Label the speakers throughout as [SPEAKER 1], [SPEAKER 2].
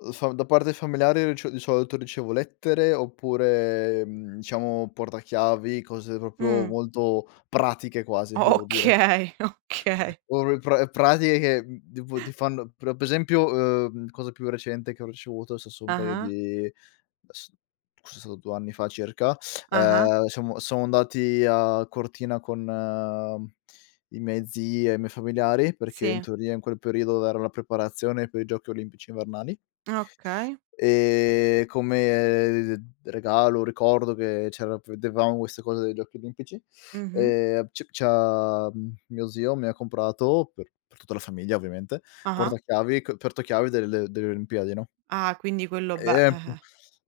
[SPEAKER 1] Uhm, fa da parte familiare rice di solito ricevo lettere oppure, mhmm, diciamo portachiavi, cose proprio
[SPEAKER 2] Mh.
[SPEAKER 1] molto pratiche, quasi,
[SPEAKER 2] O
[SPEAKER 1] devo dire.
[SPEAKER 2] okay, okay.
[SPEAKER 1] Or pra pratiche che, mhmm, tipo ti fanno per per esempio, uhm, cosa più recente che ho ricevuto, se so' un paio
[SPEAKER 2] Ah-ah.
[SPEAKER 1] di s forse è stato 2 anni fa circa,
[SPEAKER 2] Ah-ah.
[SPEAKER 1] ehm, siamo siamo andati a Cortina con i miei zii e i miei familiari perché in
[SPEAKER 2] Sì.
[SPEAKER 1] teoria in quel periodo era la preparazione per i Giochi Olimpici Invernali.
[SPEAKER 2] Okay.
[SPEAKER 1] Ehm, come d regalo, ricordo che c'era vedevamo queste cose dei Giochi Olimpici,
[SPEAKER 2] Mh-mh.
[SPEAKER 1] ehm, c c'ha mio zio mi ha comprato, per per tutta la famiglia ovviamente,
[SPEAKER 2] Ah-ah.
[SPEAKER 1] portachiavi co portachiavi delle delle Olimpiadi, no?
[SPEAKER 2] Ah, quindi quello beh
[SPEAKER 1] E è
[SPEAKER 2] eh-eh.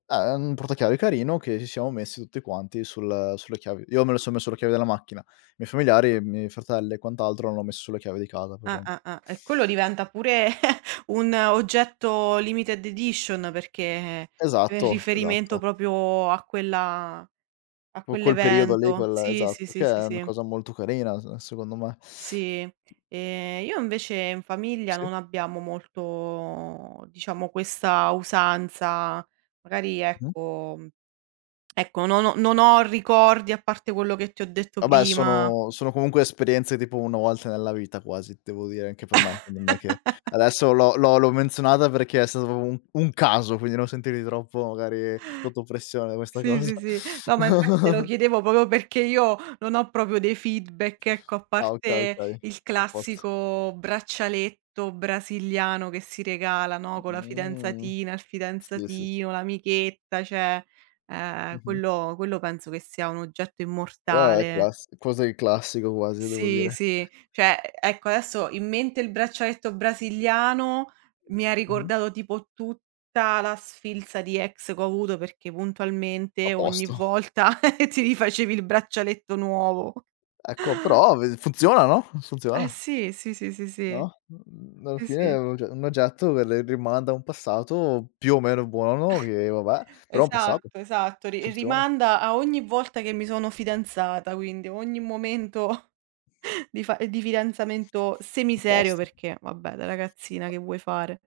[SPEAKER 1] è un portachiavi carino che ci siamo messi tutti quanti sul sulle chiavi. Io me lo sono messo nelle chiavi della macchina. I miei familiari, i miei fratelli e quant'altro l'hanno messo sulle chiavi di casa, per
[SPEAKER 2] Ah,
[SPEAKER 1] esempio.
[SPEAKER 2] ah, ah. E quello diventa pure un oggetto limited edition perché in
[SPEAKER 1] Esatto,
[SPEAKER 2] riferimento
[SPEAKER 1] esatto.
[SPEAKER 2] proprio a quella a
[SPEAKER 1] Poi quel periodo lì,
[SPEAKER 2] quell'evento.
[SPEAKER 1] quel
[SPEAKER 2] Sì, sì,
[SPEAKER 1] esatto,
[SPEAKER 2] sì,
[SPEAKER 1] che
[SPEAKER 2] sì,
[SPEAKER 1] è una
[SPEAKER 2] sì.
[SPEAKER 1] cosa molto carina, uhm, secondo me.
[SPEAKER 2] Sì. Ehm, io invece in famiglia
[SPEAKER 1] Sì.
[SPEAKER 2] non abbiamo molto, diciamo, questa usanza magari
[SPEAKER 1] Mh-mh.
[SPEAKER 2] ecco ecco, non ho non ho ricordi a parte quello che ti ho detto
[SPEAKER 1] Vabbè,
[SPEAKER 2] prima.
[SPEAKER 1] sono sono comunque esperienze tipo 1 volta nella vita quasi, devo dire anche per me, quindi non è che adesso l'ho l'ho l'ho menzionata perché è stato proprio un un caso, quindi non sentirti troppo magari sotto pressione da questa
[SPEAKER 2] Sì,
[SPEAKER 1] cosa.
[SPEAKER 2] sì, sì. No, ma infatti te lo chiedevo proprio perché io non ho proprio dei feedback, ecco, a
[SPEAKER 1] Ah, okay,
[SPEAKER 2] parte
[SPEAKER 1] okay.
[SPEAKER 2] il
[SPEAKER 1] Apposto.
[SPEAKER 2] classico braccialetto brasiliano che si regala, no, con la
[SPEAKER 1] Mh,
[SPEAKER 2] fidanzatina, il
[SPEAKER 1] sì, sì, s
[SPEAKER 2] fidanzatino, l'amichetta, cioè, ehm,
[SPEAKER 1] Mh-mh.
[SPEAKER 2] quello quello penso che sia un oggetto
[SPEAKER 1] Eh,
[SPEAKER 2] immortale.
[SPEAKER 1] class così è classico quasi, devo
[SPEAKER 2] Sì,
[SPEAKER 1] dire.
[SPEAKER 2] sì. Cioè, ecco, adesso in mente il braccialetto brasiliano mi ha
[SPEAKER 1] Mh-mh.
[SPEAKER 2] ricordato tipo tutta la sfilza di ex che ho avuto perché puntualmente ogni
[SPEAKER 1] Apposto.
[SPEAKER 2] volta ti rifacevi il braccialetto nuovo.
[SPEAKER 1] Ecco, però ve funziona, no,
[SPEAKER 2] Eh,
[SPEAKER 1] funziona.
[SPEAKER 2] sì. Sì, sì, sì, sì.
[SPEAKER 1] No, mhmm, alla
[SPEAKER 2] Sì,
[SPEAKER 1] fine è
[SPEAKER 2] sì.
[SPEAKER 1] un og un oggetto che le rimanda a un passato più o meno buono, no, che vabbè, però è passato.
[SPEAKER 2] Esatto, esatto. Ri
[SPEAKER 1] Funziona.
[SPEAKER 2] rimanda a ogni volta che mi sono fidanzata, quindi ogni momento di fa di fidanzamento semiserio
[SPEAKER 1] Apposto.
[SPEAKER 2] perché vabbè da ragazzina
[SPEAKER 1] A
[SPEAKER 2] che vuoi fare?